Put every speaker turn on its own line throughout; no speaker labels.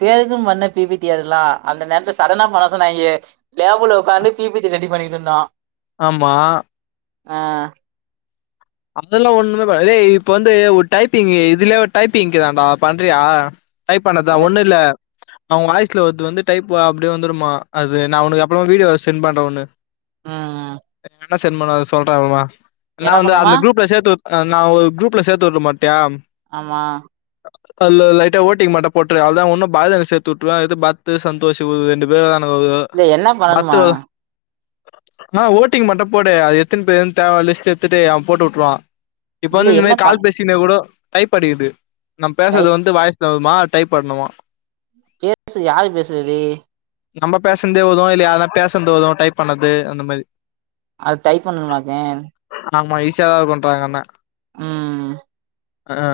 பேருக்குன்னு பண்ண P P T அதெல்லா அந்த நேரத்துல சடனா பண்ண சொன்னாங்க லேப்புல உக்காந்து பி பி ட் டி ரெடி பண்ணிட்ருந்தோ
ஆமா
அ
அதெல்லா ஒண்ணுமே பண் ஏய் இப்ப வந்து ஒரு டைப்பிங் இதுலயே ஒரு டைப்பிங்கு இக்குதான்டா பண்றியா டைப் பண்ணதா
என்ன-
ஒண்ணு இல்ல நம்ம வாய்ஸ்ல வரது வந்து டைப் அப்டியே வந்துருமா அது நா உனக்கு அப்றோ வீடியோ சென்ட் பண்ற ஒன்னு
ம்
எங் அண்ணே சென்ட் பண்ணாரு சொல்றே அப்றமா நா
என்ன
வந்து அந்த
பண்ணுமா
ப்ல சேத்து வுட் நா ஒரு குரூப்ல சேத்து உட்ட மாட்டியா
ஆமா
அல்ல லைட்டா ஓட்டிங் மட்டு போட்ரு அவள்தா இன்னு பாலு அண்ணே சேத்துவுட்டுருவ இது பத்து சந்தோஷ் து ரெண்டு பேர் வருவானுங்க
இல்ல என்ன
பத்து
பண்ணணுமா
ஆ ஓட்டிங் மட்டு போடு அது எத்துன பேருன்னு தேவை லிஸ்ட் எடுத்துட்டு அவ போட்டுவுட் ருவோ இப்ப
இல்ல
வந்து இந்த
என்ன
மாறி
பண்
கால் பேசினே கூட டைப் அடிக்கிறது நம்ம
டை
பேசுறது வந்து வாய்ஸ் [unintelligible] மா டைப் பண்ணுமா
பேசு யாரு பேசறது
நம்ம பேசன்ந்தே வரும் இல்ல யார்னா பேசன்ந்து வரும் டைப் பண்ணது அந்த மாறி
அது டைப் பண்ணுமாக்கே
ஆமா ஈஸியா இருக்குன்றா எங்க அண்ணே
ம்
அ அ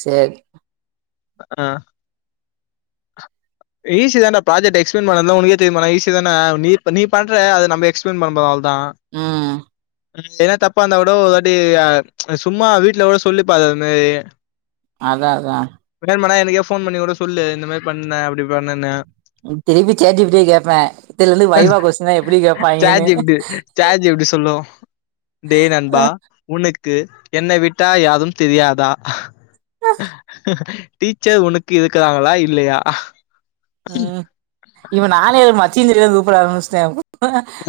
சேரி
அ ஈசி தாண்டா பிராஜக்ட் எக்ஸ்பிளைன் பண்றது தா உனக்கே தெரியுமேண்ணா ஈசி தான நீப் நீ பண்ற அத நம்ப எக்ஸ்பிளைன் பண்ணபோறோ அவள் தா
ம்
எதனா தப்பா இருந்தா கூடோ ஒருவாட்டி ஆ சும்மா வீட்ல கூட சொல்லிபாரு அது மாறி
அத்தா அத்தா
இப்டியே மேணா எனக்கே ஃபோன் பண்ணி கூட சொல்லு இந்தமாறி பண்ணே அப்டி பண்ணேன்னு
திருப்பி சேட் ஜி பி ட்டயே கேப்பே இதிலருந்து வைவா கொஸ்டின்லா எப்டி கேபாயிங்ன்னு
சேட் ஜி பி டி சொல்லு டே நண்பா உனுக்கு என்ன விட்டா யாரும் தெரியாதா
அ
டீச்சர் உனக்கு இருக்கறாங்களா இல்லயா
ம் இவன் ஆளே மச்சின்னு தெரிய கூப்பிட ஆரமிச்சிட்டா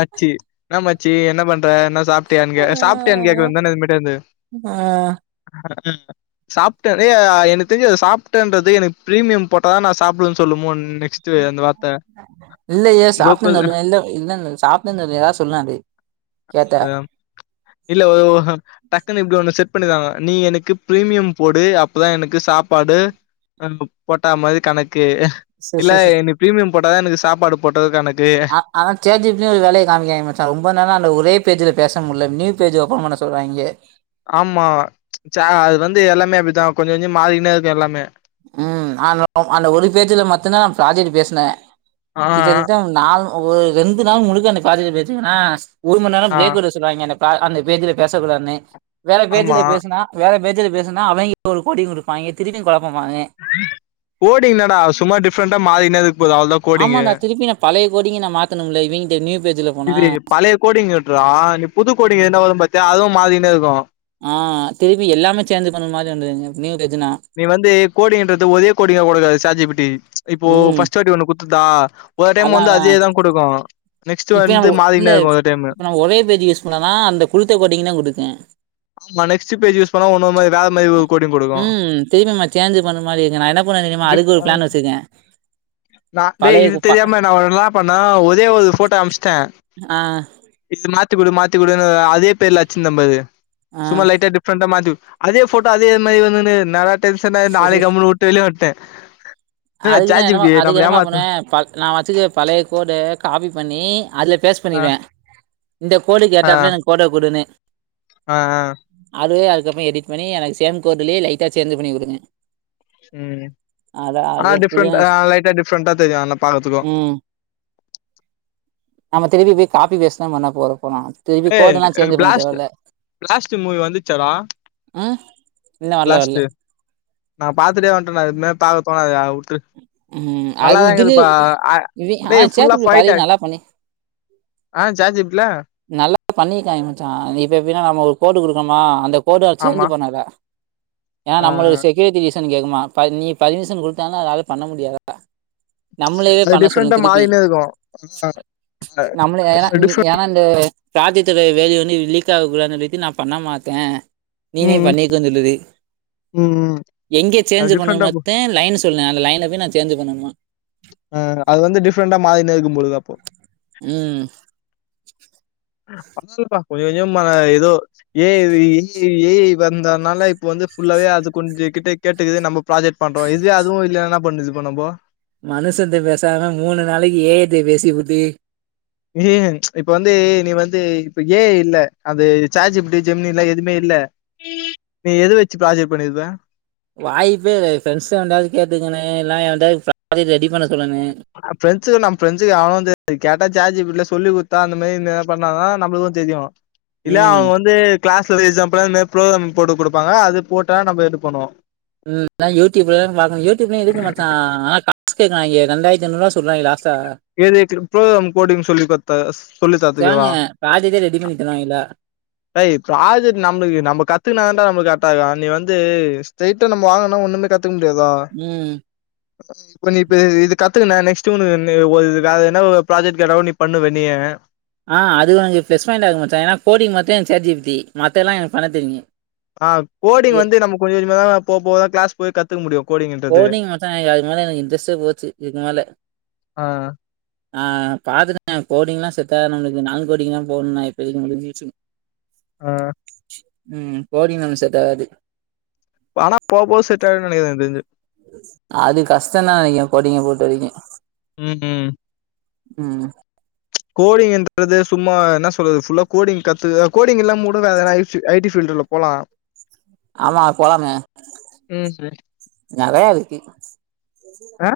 ச்சி என்னா மச்சி என்ன பண்ற என்ன சாப்டியான்னு கே சாப்டியான்னு கேக்க
ஆஹ்
வேன்தானே இன்மேட்லந்து
ஆஹ்
அ சாப்டே டே எனக்கு தெரிஞ் சாப்ட்டேன்றதே எனக்கு பிரிமியம் போட்டதா நா சாப்புடுவேன்னு சொல்லுமோ நெக்ஸ்ட் அந்த வார்த்த
இல்ல ஏ
கோகுல்
சாப்னுந்த இல்ல இல்ல இல்ல சாப்னிந்த ஏதாவது சொல்லா அது
ஆ இல்ல ஒரு டக்குன்னு இப்டி ஒண்ணு செட் பண்ணிதாங்க நீ எனக்கு பிரிமியம் போடு அப்பதா எனக்கு சாப்பாடு எனக்கு போட்டா மாரி கணக்கு
ச ச
இல்ல
ச
எனக்கு பிரீமியம் போட்ட தா எனக்கு சாப்பாடு போட்டது கணக்கு
ஆ ஆனா சேட் ஜி பி டி ஒரு வேலய காமிக்காங்க மச்சா ரொம்ப நெர அந்த ஒரே பேஜ்ஜில பேச முட்ல நியூ பேஜ் ஒப்பன் பண்ண சொல்றாய்ங்க
ஆமா ச அது வந்து எல்லாமே அப்டித்தா கொஞ்ச கொஞ்ச மாறினே இருக்கு எல்லாமே
ம் ஆன அந்த ஒரு பேஜ்ல மட்டுந்த பிராஜெட் பேசினே
ஆ
கிட்டதட்ட நா ஒரு ரெண்டு நாள் முழுக்க அந்த ப்ராஜெக்ட் பேசுவேனா ஒரு மண் நேர
ஆ
பிரேக் விட சொல்லுவாங்க அந்த பா பேஜ்ல பேசக்கூடாதுன்னு வேற
ஆமா
பேஜ்ல பேசுனா வேற பேஜ்ல பேசுனா அவங்க ஒரு கொடி குடுப்பாங்க திருப்பியு கொழப்பமாவே
கோடு என்னடா சும்மா டிஃரெண்டா மாரினா இருக்க போது அவ்ளதா
ஆமா
கோடிங்கு
நா திருப்பி நா பழைய கோடிங்க நா மாத்தணும்ல இவங்கிட்ட நியூ பேஜ்ல போனா
இது பழைய கோடிங்ட்ரா நீ புது கோடிங் என்ன வரும் பாத்தியா அதுவு மாரினே இர்கு
ஆ திருபி எல்லாமே சேஞ் பண்ண மாரி வந்துது நீயு டெஜினா
நீ வந்து கோடிங்ன்றது ஒரே கோடிங்கா குடுக்காது சேட் ஜி பி டி இப்போ
ம்
பர்ஸ்ட்டு வாட்டி ஒண்ணு குத்துத்தா ஒர்ரோரு டைம்
அதா
வந்து
அதா
அதே தா குடுக்கும் நெக்ஸ்ட்டு வந்து மாரினே இருக்கு ஒர்ரோரு டைம்மு
அ ஒரே பேஜ் யூஸ் நா நா அந்த குடுத்த கோட்டிங் தா குடுக்தே
ஆமா நெக்ஸ்ட் பேஜ் யூஸ் பண்ணா ஒன்னு மாரி வேற மாரி ஒரு கோடிங் குடுக்கு
ம் திரிம்பியு சேஞ்சு பண்ண மாரி இருக்கு நா என்னப் [unintelligible] தெரிமா
டிஃப்
அதுக்கு ஒரு
ஆ
ப்ளான் வச்சுருகே
நா டேய் இது தெரியாம நா ஒரு லா பண்ணே ஒரே ஒரு போட்டோ அம்ஸ்டே
ஆ
இது மாத்திகுடு மாத்திகுடுன்னு அதே பேர்ல அச்சிந்த பாரு
ஆ
சும்மா லைட்டா டிப் ஃபிரண்ட மாத்தி அதே போட்டோ அதே மாரி வந்துனு நல்லா டென்ஷ நாளைக்கு கம்மு வுட்டு வெளிய வன்டே
அதுக்குதா என்னமோ அ அதுக்கு என்னமா பண்ணுவே ப நா வச் வச்சிகிர்து பழைய கோடு காப்பி பண்ணி அதில பேஸ்
ஆ
பண்ணிருவே இந்த கோடுக்கு
ஆ
ஏத்தாப்புல எனக்கு கோட குடுன்னு
ஆ ஆ
அது அதுக்கப்ற எடிட் பண்ணி எனக்கு சேம் கோட்யே லைட்டா சேஞ் பண்ணி குடுங்க
ம்
அத அது
ஆனா
இப்டிதா
டிப்ரெண்ட் ஆ
யூஸ்
லைட்டா டிஃப்ரெண்டா தெரியு அண்ண பாக்கத்துக்கு
ம் நம்ம திருப்பி போய் காப்பி பேஸ்ட் தா பண்ண போறே போனாங்க திருப்பி
ஏய்
கோடுல்லா சேஞ்ச் பண்ண
பிளாஸ்ட்
தேவயில்ல
பிளாஸ்ட் மூவி வந்துச்சாடா
ம் இன்னோ வரல வரல
பிளாஸ்ட் நா பாத்துட்டே வந்துட்டண்டா இதுக்மே பாக்க தோணாதுடா உட்ரு
ம் அது
நல்லாதாங்க
இதுலயே
இருப்பா அ
இவி ஆனா
டேய் ஃபுல்லா
சேத்தி பாதி
ஃபைட் ஆயி
நல்லா பண்ணி
ஆ ஜாட்ஜிப்ட்ல
நல்லா பண்ணிக்கா மச்சான் இப்ப எப்பின்னா நம்ம ஒரு கோடு குடுக்கணுமா அந்த கோடு
ஆமா
சேஞ்சு பண்ணல ஏன்னா
ஆ
நம்மளுக்கு செக்யூரிட்டி ரீசன் கேட்கமா ப நீ பர்மிஷன் குடுத்தாலு அதனால பண்ண முடியாதா நம்மளயே
அது
பண்ண சொல்லு
டிஃப்ரெண்டா
திருப்பி
மாறினே இருக்கு
நம்மள ஏன்னா இங்க
டிஃப்ரெண்ட்
ஏன்னா இந்த ப்ராஜெக்ட் வா வால்யூ வந்து லீக் அகக்கூடதுனு நா பண்ண மாட்டே நீனே
ம் ம்
பண்ணிக்கோ சொல்லிது
ம் ம்
எங்க
அது
சேஞ்சு பண்ண
டிஃப்ரெண்டா
மத்த லைன்ஸ் இப்ப நா லையனுக்கு நா சேஞ் பண்ணு
ஆ அது வந்து டிஃப்ரண்டா மாரிநேக்கும் பொது அப்போ
ம்
கண்டிப்பா கொஞ்ச கொஞ்ச ம எதோ A I E I A I வந்தனால இப்ப வந்து ஃபுல்லாவே அது கொஞ்ச கிட்ட கேட்டு நம்ம ப்ராஜெக்ட் பண்றோம் இதுவே அதுவும் இல்லனா என்ன பண்ணுது இப்ப நம்ப
மனுஷந்த பேசாம மூணு நாளைக்கு ஏ ஐ ட்ட பேசிபுட்டு
ம் இப்ப வந்து நீ வந்து இப்ப ஏ ஐ இல்ல அந்த ஜாட்ஜிபிடி ஜெமினில்லா எதுமே இல்ல நீ எத வச்சு ப்ராஜெக்ட் பண்ணிருப்ப
வாய்ப்பே கெடையாது ஃப்ரெண்ட்ஸ்ண்டாவது கேட்டுக்கனு இல்ல எவன்டாது ப்ராஜெக்ட் ரெடி பண்ண சொல்லனு
பிரெஞ்சு நம் பிரெஞ்சுக்கு அவனும் தெரியாது கேட்டா ஜேட்ஜிபிடி ல சொல்லி குடுத்தா அந்த மாரி இந்த என்ன பண்ணாதா நம்மளுக்கும் தெரியும் இல்ல
ம்
அவுங்க வந்து கிளாஸ்ல எக்ஸாம்பலா இந்த மாரி புரோகிராம் போட்டுக் குடுப்பாங்க அது போட்டா நம்ம இது பண்ணுவோ
ம் நா யூடியூப்ல தா பாக்கனும் யூடியூப்லயு இருக்கு மச்சா ஆனா காசு கேட்குறாய்ங்க ரெண்டாயிரத்து ஐநூறுவா சொல்றாய்ங்க லாஸ்டா
எழுயத்துக்கு இப்ப நம்ம கோடிங் சொல்லித்தரதா சொல்லி தரதுக்கேவா
பிராஜெக்ட்டே ரெடி பண்ணி தருவாங்கிளா
டேய் ப்ராஜெக்ட் நம்மளு‌ நம்ம கத்துக்கனா தாண்டா நம்மளுக்கு கரெக்டா இருக்கும் நீ வந்து ஸ்ட்ரெயிட்டா நம்ம வாங்கனா ஒண்ணுமே கத் த்துக்க முடியாதா
ம்
இப்ப நீ இப்ப இது கத்துக்குன்ன நெக்ஸ்ட் உன்ன ஆ வேற எதன்னா ப்ராஜெக்ட் கேட்டாகுட பண்ணுவ நீ
ஆ அது எனக்கு ப்ளஸ் பாயிண்ட் ஆக மச்சா ஏனா கோடிங் மட்டும் எனக்கு ஜேட் ஜி பி டி மத்ததெல்லா எனக்கு பண்ண தெரியும்
ஆ கோடிங்
ஏ
வந்து நம்ப கொஞ்ச கொஞ்சமா போக போக தா கிளாஸ் போய் கத்துக்க முடியு கோடிங்
கோடிங் மச்சா எனக்கு அதுக்கு மேல எனக்கு இன்ட்ரெஸ்ட்டே போச்சி இதுக்கு மேல
ஆ
ஆ பாத்துட்டே கோடீங்கலா செட்டாது நம்மளுக்கு நாலு கோடிங்கலா போணுண்ணா இப்போ முடிஞ்சிச்சு
ஆ
ம் கோடிங் நமக் செட்டாகாது
ஆனா போக போக செட் ஆயிடு நெனைக்கிறே எனக்கு தெரிஞ்சு
அது கஷ்டந்தான் நெனைக்கிறே கோடிங்க பொறுத்த வரைக்கும்
ம்
ம்
கோடிங்ன்றது சும்மா என்ன சொல்றது ஃபுல்லா கோடிங் கத்து கோடிங்ல்லாம கூட வேறனா ஐ ஐ டி பீல்டுல்ல போலா
ஆமா போலாமே
ம்
நெறையா இருக்கு
ஆ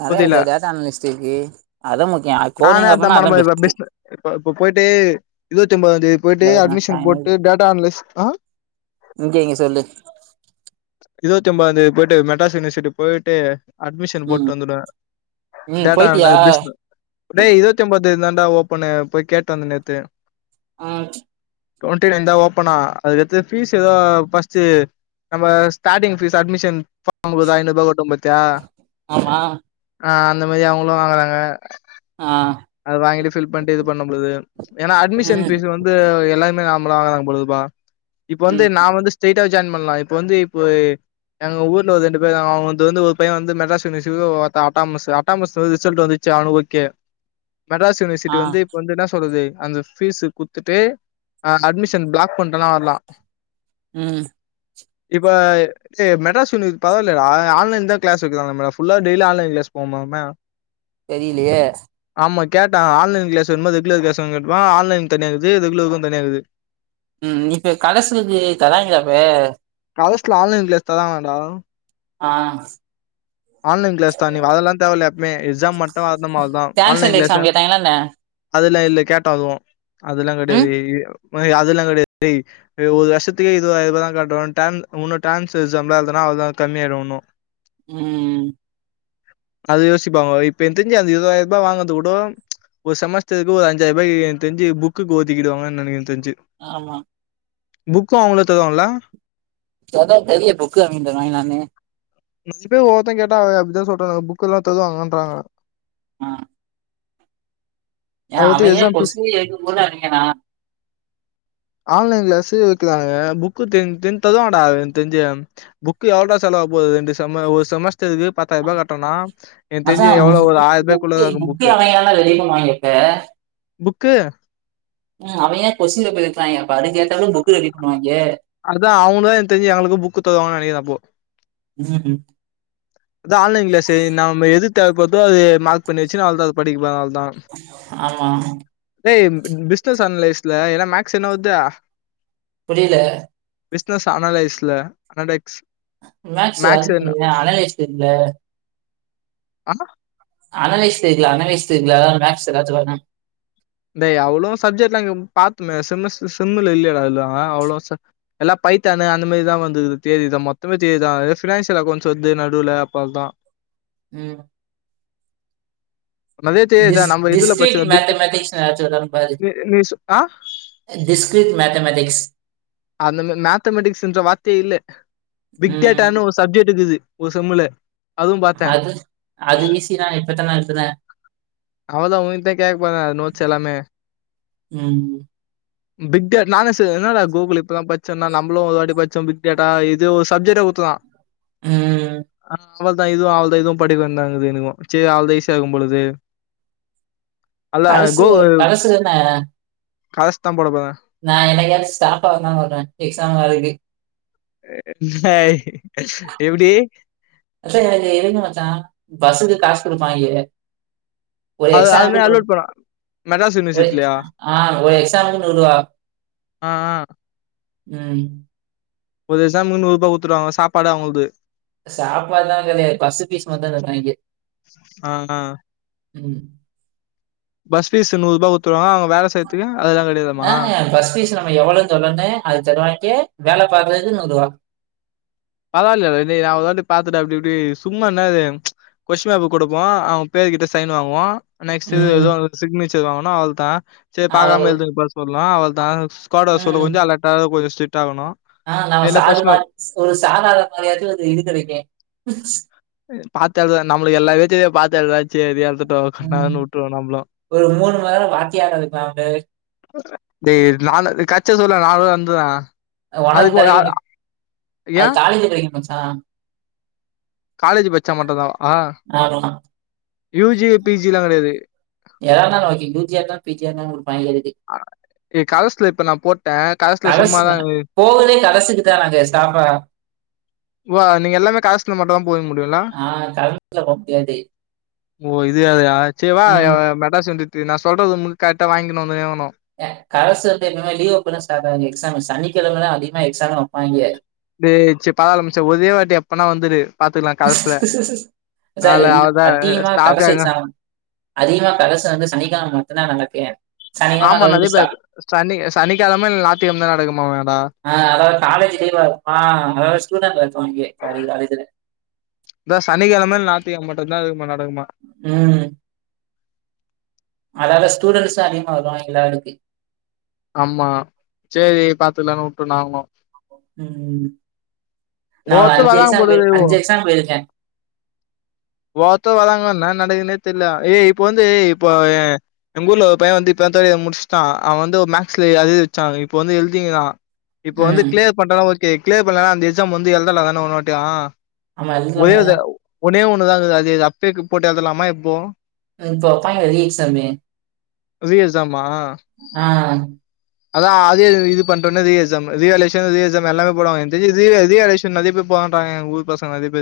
நெறய
புரில
டேட்டா அனாலிசிஸ் ருக்கு அதா முக்கியோ
நானே
கோடிங்க
அதான்
அப்பனா அதா
மனமா
பெஸ்ட்
இப்ப பிஸ்ன இப்ப இப்ப போயிட்டு இருவத்தி ஒம்பதாந்தேதி போயிட்டு
இந்த
அட்மிஷன் போட்டு டேட்டா அனலிஸ் ஆ
இங்க எங்க சொல்லு
இருவத்தி ஒம்பதாந்தேதி போயிட்டு மெட்ராஸ் யூனிவர்சிட்டி போயிட்டு அட்மிஷன்
ம்
போட்டு வந்துடுவே
ம்
டேட்டா
போயிட்டியா
அனாலிசிஸ்ல்ல டேய் இருவத்தி ஒம்பதாந்தேதி தாண்டா ஓப்பன்னு போய் கேட்டு வந்த நேத்து
ஆ
டுவெண்ட்டி நைன் தா ஓப்பனா அதுக்கடுத்து பீஸ் ஏதோ ஃபஸ்டு நம்ம ஸ்டார்ட்டிங் பீஸ் அட்மிஷன் ஃபாம்க்கு ஐநூரூபா குடுத்தோ பாத்தியா
ஆமா
ஆ அந்த மேரி அவுங்களு வாங்குறாங்க
ஆ
அத வாங்கிட்டு பில் பண்ணிட்டு இது பண்ணம் போது ஏன்னா அட்மிஷன்
ம்
பீஸ் வந்து எல்லாருமே நார்மலா வாங்கறாங்க போதுப்பா இப்ப வந்து
ம்
நா வந்து ஸ்டேட் ஆ ஜாய்ன் பண்ணலா இப்ப வந்து இப்போ எங்க ஊர்ல ஒரு ரெண்டு பேர் அவுங்க வந்து ஒரு பையே வந்து மெட்ராஸ் யூனிவர்சிட்டில்ல ஒருத்தே அட்டாணாமஸ் அட்டாணாமஸ் ரிசல்ட் வந்து ச்சு அவனுக்கு ஓகே மெட்ராஸ் யூனிவர்சிட்டி
ஆ
வந்து இப்ப வந்து என்ன சொல்லுது அந்த பீஸ் குத்துட்டு் அட்மிஷன் பிளாக் பண்ணுட்டனா வரலா
ம்
இப்ப மச்சி மெட்ராஸ் யூனி பரவாலயேடா ஆன்லைன் தா கிளாஸ் வக்குறால்ல டெய்லி ஆன்லைன் கிளாஸ் போமாமே
தெரியிலையே
ஆமா கேட்டா ஆன் கிளாஸ் வேணுமா ரெகுலர் கிளாஸ் வேணுமா கேட்டப்ப ஆன்லைன் தனியாகுது ரெகுலருக்கு தனியாகுது
ம் இப்ப கடசனக்கு தராங்களா இப்ப
கரஸ்ல ஆன்லைன் தராங்கலாண்டா
ஆ
ஆன்லைன் கிளாஸ் தா நீ வரெல்லா தேவல்ல எப்பிமே எக்ஸா மட்டுதா வரனுமா ஆன்லைன்
டிரான்ஸ்ஜெண்டர்
கிளாஸ்
எக்ஸாம் கேட்டாங்களா என்ன
அதெல்லா இல்ல கேட்ட அதுவு அதெல்லா
ம்
கிடையாது அதெல்லா கிடையாதுடே இது ஒரு வருஷத்துக்கே இது இவ்ளோதா கட்டணு டென் இன்னு டான்ஸ் எக்ஸாம்லா எழுதுனா அவளதா கம்மி ஆயிடு இன்னு
ம்
அது யோசிப்பாங்க இப்ப எனக்கு தெரிஞ்சு அந்த இருபதாயிர ரூபா வாங்குறது கூட ஒரு சமஸ்டருக்கு ஒரு அஞ்சாயிரூாயி எனக்கு தெரிஞ்சி புக்குக்கு ஒதுக்கிடுவாங்கன்னு நெனக்குற எனக் தெரிஞ்சி
ஆமா
புக்கு அவுங்களே தருவாங்கல
சத பெரிய புக்கு வாங்கி நானே
பேர் ஒவ்வருத்தன் கேட்டா அப்பிடிதா சொல்றா புக்கு எல்லா தருவாங்கன்றாங்க
ஆ ஏ
அது எதுக்கு
அவிங்கனே
எக்ஸாம் ஃபீஸ்
கொச்டின் எழுதும் போது அவிங்கனா
ஆன்லைன் கிளாஸ் வைக்கலாங்க புக்கு தெ தெர்ஞ்சு தருவாங்க டா எனக்கு தெர்ஞ்சு புக்கு எவ்வள டா செலவாக போது ரெண்டு செம ஒரு செமஸ்ட்டருக்கு பத்தாயிர ரூபா கட்றனா எனத் தெரிஞ்சி
அதான்
எவ்ளோ ஒரு
புக்கு
ஆயிர
புக்கு
ரூபாய்குள்ளதா இருக்கு
புக்கே
புக்கு
அவைங்களால ரெடி பண்ணுவாங்க இப்ப
புக்கு
ம் அவ ஏ கொசின் பேப்பர் எடுக்குறாங்க அப்ப அதுக்கேட்டாலு புக் எடிட் பண்ணுவாங்கே
அதா அவுங்கதா எனக்கு தெரிஞ்சு எங்களுக்கு புக்கு தருவாங்க நெனைக்குறே அப்போ
ம்
அதா ஆன்லைன் கிளாஸ் நம்ம எது தேவைப்படுதோ அது மார்க் பண்ணி வச்சுனு அவ்ளதா அத படிக்க அதனால தா
ஆமா
ஏய் பிசினஸ் அனலைஸ்ல ஏன்னா மேக்ஸ் என்னா வருது
புரியல
பிஷ்னஸ் அனலைஸ்ல அனடெக்ஸ்
மேக்ஸ் வரனுல்ல இல்லய அனலைஸ் டீம்ல
அண்ணா
அனலைஷ் ஸ்டேஜ் அனலைஷ் ஸ்டேஜ் அதா மேக்ஸ் எல்லாத்துக்கு வருனே
டே அவ்ளோ சப்ஜெட்லா இங்க பாத்தமே செமஸ் செம்ல இல்லயேடா அதெல்லா அவ்ளோ எல்லா பைத்தான்னு அந்த மாரிதா வந்து தேதிதா மொத்தமே தேதிதா ஏ ஃபினான்சியல் அக்கவுண்ட்ஸ் வந்து நடுவுல அப்பதா
ம்
நெறைய தியரி தா
டிஸ்
நம்ம இதுல
டிஸ்டரிக்
பச்ச பிக்
மேத்தமேட்டிக்ஸ்னு எதாச்சு வருதா பாரு
நீ நீ சொ ஆ
டிஸ்கிரித் மேத்தமட்டிக்ஸ்
அந்த மேத்தமெட்டிக்ஸ் என்ற வார்த்தையே இல்ல பிக்
ம்
டேட்டானு ஒரு சப்ஜெக்ட் இருக்குது ஒரு செம்முல அதுவு பாத்தே
அது அது ஈசி தா இப்பத்தா நடத்துன்னே
அவதா உங்கிட்ட கேக்க போர நா அது நோட்ஸ் எல்லாமே
ம்
பிக்டே நானு செரி என்னடா கோகுல் இப்பதா பச்சோம்னா நமளு ஒருவாட்டி பச்சம் பிக்டேட்டா இது சப்ஜெக்ட குத்துக்கா
ம்
ஆ அவள்தா இதுவு அவள்தா இதுவு படிக்க வெண்டிதாகுது எனக்கு செரி அவள்தா ஈசிய இருக்கும் பொழுது அல்ல
கடைசியில
கோகுல்
கடைசியில
காசு தா போடப்போற
நா என்னைகாச்சு ஸ்டாப் ஆ வந்தாலோ வருவே எக்ஸாம் ஹாலுக்கு
ஏ எப்டி
மச்சா எனக்கு எதுக்கு மச்சா பஸ்ஸுக்கு காசு குடுப்பாய்ங்க ஒரு
அது அது
எக்ஸாமுக்கு
மாரி
நூ
அலோட் பண்ணலா
ஒரு ஆ ஒரு எக்ஸாமுக்கு நூறுவா
ஆ ஆ
உம்
ஒரு எக்ஸாம் முன்னூ ரூபா குடுத்துவாங்க சாப்பாடு அவங்கள்து
சாப்பாட்ல கடையாது பஸ் பீஸ் மட்டு தருவாயிங்க
ஆ ஆ
ம்
பஸ் பீஸ் நூரூபா குத்துருவாங்க அவங்க வேல செய்ரதுக்கு அதுல்ல கெடையாதாமா
ஆ பஸ் பீஸ் லா நம்ப எவ்ளோனு அது தருவாங்யே வேல பாக்கறதுக்கு நூரூபா
பராவல்ல டா டேய் நா ஒரு வாட்டி பாத்துட்டு அப்டி இப்டி சும்மா என்னாது கொஷ்ட்டின் பேப்பர் குடுப்போ அவங்க பேரு கிட்ட சைன் வாங்குவோ நெக்ஸ்ட்டு இது
ம்.
ஏதோ சிக்னேச்சர் வாங்கனு அவள்தா செரி பாக்காம
அவ்ளோ
எழுதுங்கப்ப சொல்னோ அவள்தா குவாட் வர சொல்ல
ம்.
கொஞ்ச அலட்டா கொஞ்ச ஸ்ட்ரிக்ட் ஆகணு
ஆ நம்ம சாரு மாதி ஒரு சாதார மாதிரியாதையு ஒரு இது கெடைக்கு
பாத்து எழுற நம்மளுக்கு எல்லாமே தெரியு பாத்த எழுறாது சேரியந்துட்டோ ஆ
ம்.
உட்டுர்லாம்ல
ஒரு மணி நேரம் வாத்தியாரா இருக்கலாம்.
டேய் நால கச்சை சொல் நால வந்துர
ஒனக்கு கெடைக்கு வேண்டி அது
ஏன்
காலேஜ் கெடைக்கு மச்சா
காலேஜ் பச்சா மட்டுதா ஆ
ஆமா.
யூ ஜி பி ஜி எல்லா கெடையாது
ஏத இருந்தாலூ ஓகோ யூ ஜி தா பிஆ தா குடுப்பாங்கே இதுக்கு
ஆ ஏ கரஸ்சுல இப்ப நா போட்ட கரல்சுல
கரஸ்
சும்மாதா
நா போகலே கரஸுக்கு தான் நாங்க ஸ்டாஃபா
வா நீங்க எல்லாமே கரஸ்ல மட்டுதா போக முடியுல
ஆ கரஸ்ல போ முடியாது.
ஓ இது அதையா சரிவா
ம்.
மெட்டாச வந்துண்டு நா சொல்றது கரெக்டா வாங்கினு வந் ஆமா
ஏ கரஸ்ல தெரியுமா லீவ் அப்போ தா ஸ்டார்ட் ஆகு எக்ஸாமு சனிக்கெழம த அதிகமா எக்ஸாம் வெப்பாய்ங்க
டேய் செரி பராவால மச்சா ஒரே வாட்டி எப்பனா வந்துரு பாத்துக்கலா கரெஸ்ல
அதான்
கால்ல
எல்
அவதா
அதிகமா கரஸ்
ஸ்டாப்பிட்
எக்ஸாம் அதிகமா கரஸ்சுல வந்து சனிக்கெலம மட்டுதா நடக்குமே
ஆமா நரிய பேக் சனி சனிக்கெழம இல் நாத்திக்கெளம தா நடக்குமா மேடோ
ஆ அதாவது காலேஜ் லீவா இருக்குமா அதாவது ஸ்டூடெண்ட் எத்துவாய்ங்க பாதி காலேஜ்ல
அதா சனிக்கெழம நாத்திக்கெழம மட்டுதா அது நடக்குமா
ம் அதால ஸ்டூடெண்ட்ஸ்தா அதிகமா வருவாங்க எல்லாளுக்கு
ஆமா செரி பாத்துக்லானு வுட்டு நாங்களு
ம் நா
ஒவ்வொருத்தர்
அஞ்சு
வராங்க
எக்ஸாம்
போலது
போய் அஞ்சு எக்ஸாம் போயிருக்கே
ஒவ்ஒருத்தங்க வராங்க நா நடக்குனே தெரியல ஏய் இப்ப வந்து இப்போ எங்க ஊர்ல ஒரு பைய வந்து இப்பதா தார்ட் இயர் முடிச்சுட்டா அவ வந்து ஒரு மேக்ஸ்ல அரியர் வச்சா இப்ப வந்து எழுதிக்கிறா இப்ப வந்து
ம்.
கிளியர் பண்றதுன்னா ஓகே கிளியர் பண்ணலான அந்த எக்ஸாம் வந்து எழுதலந் தானே இன்னோர் வாட்டியோ
ஆமா.
ஒரே ஒரு
எழுதலாம்.
ஒன்னே ஒண்ணுதா கீது அது அப்பே போட்டு எடுத்தலாமா எப்போ
அ இப்ப பைனல் ரீஎக்ஸாமு
ரீ எக்ஸாமா
ஆ
அதா அதோ இது பண்றன்னு ரீ எக்சாம் ரீ வேல்யூவேஷன் ரீ எக்சாம் எல்லாமே போடுவங்க எனக்கு தெரிஞ்சு ரீ வேல் ரீ வேல்யூவேஷ் சோர் நர்ய பேர் போர்ன்றாங்க எங்க ஊர் பசங்க நர்ய பேர்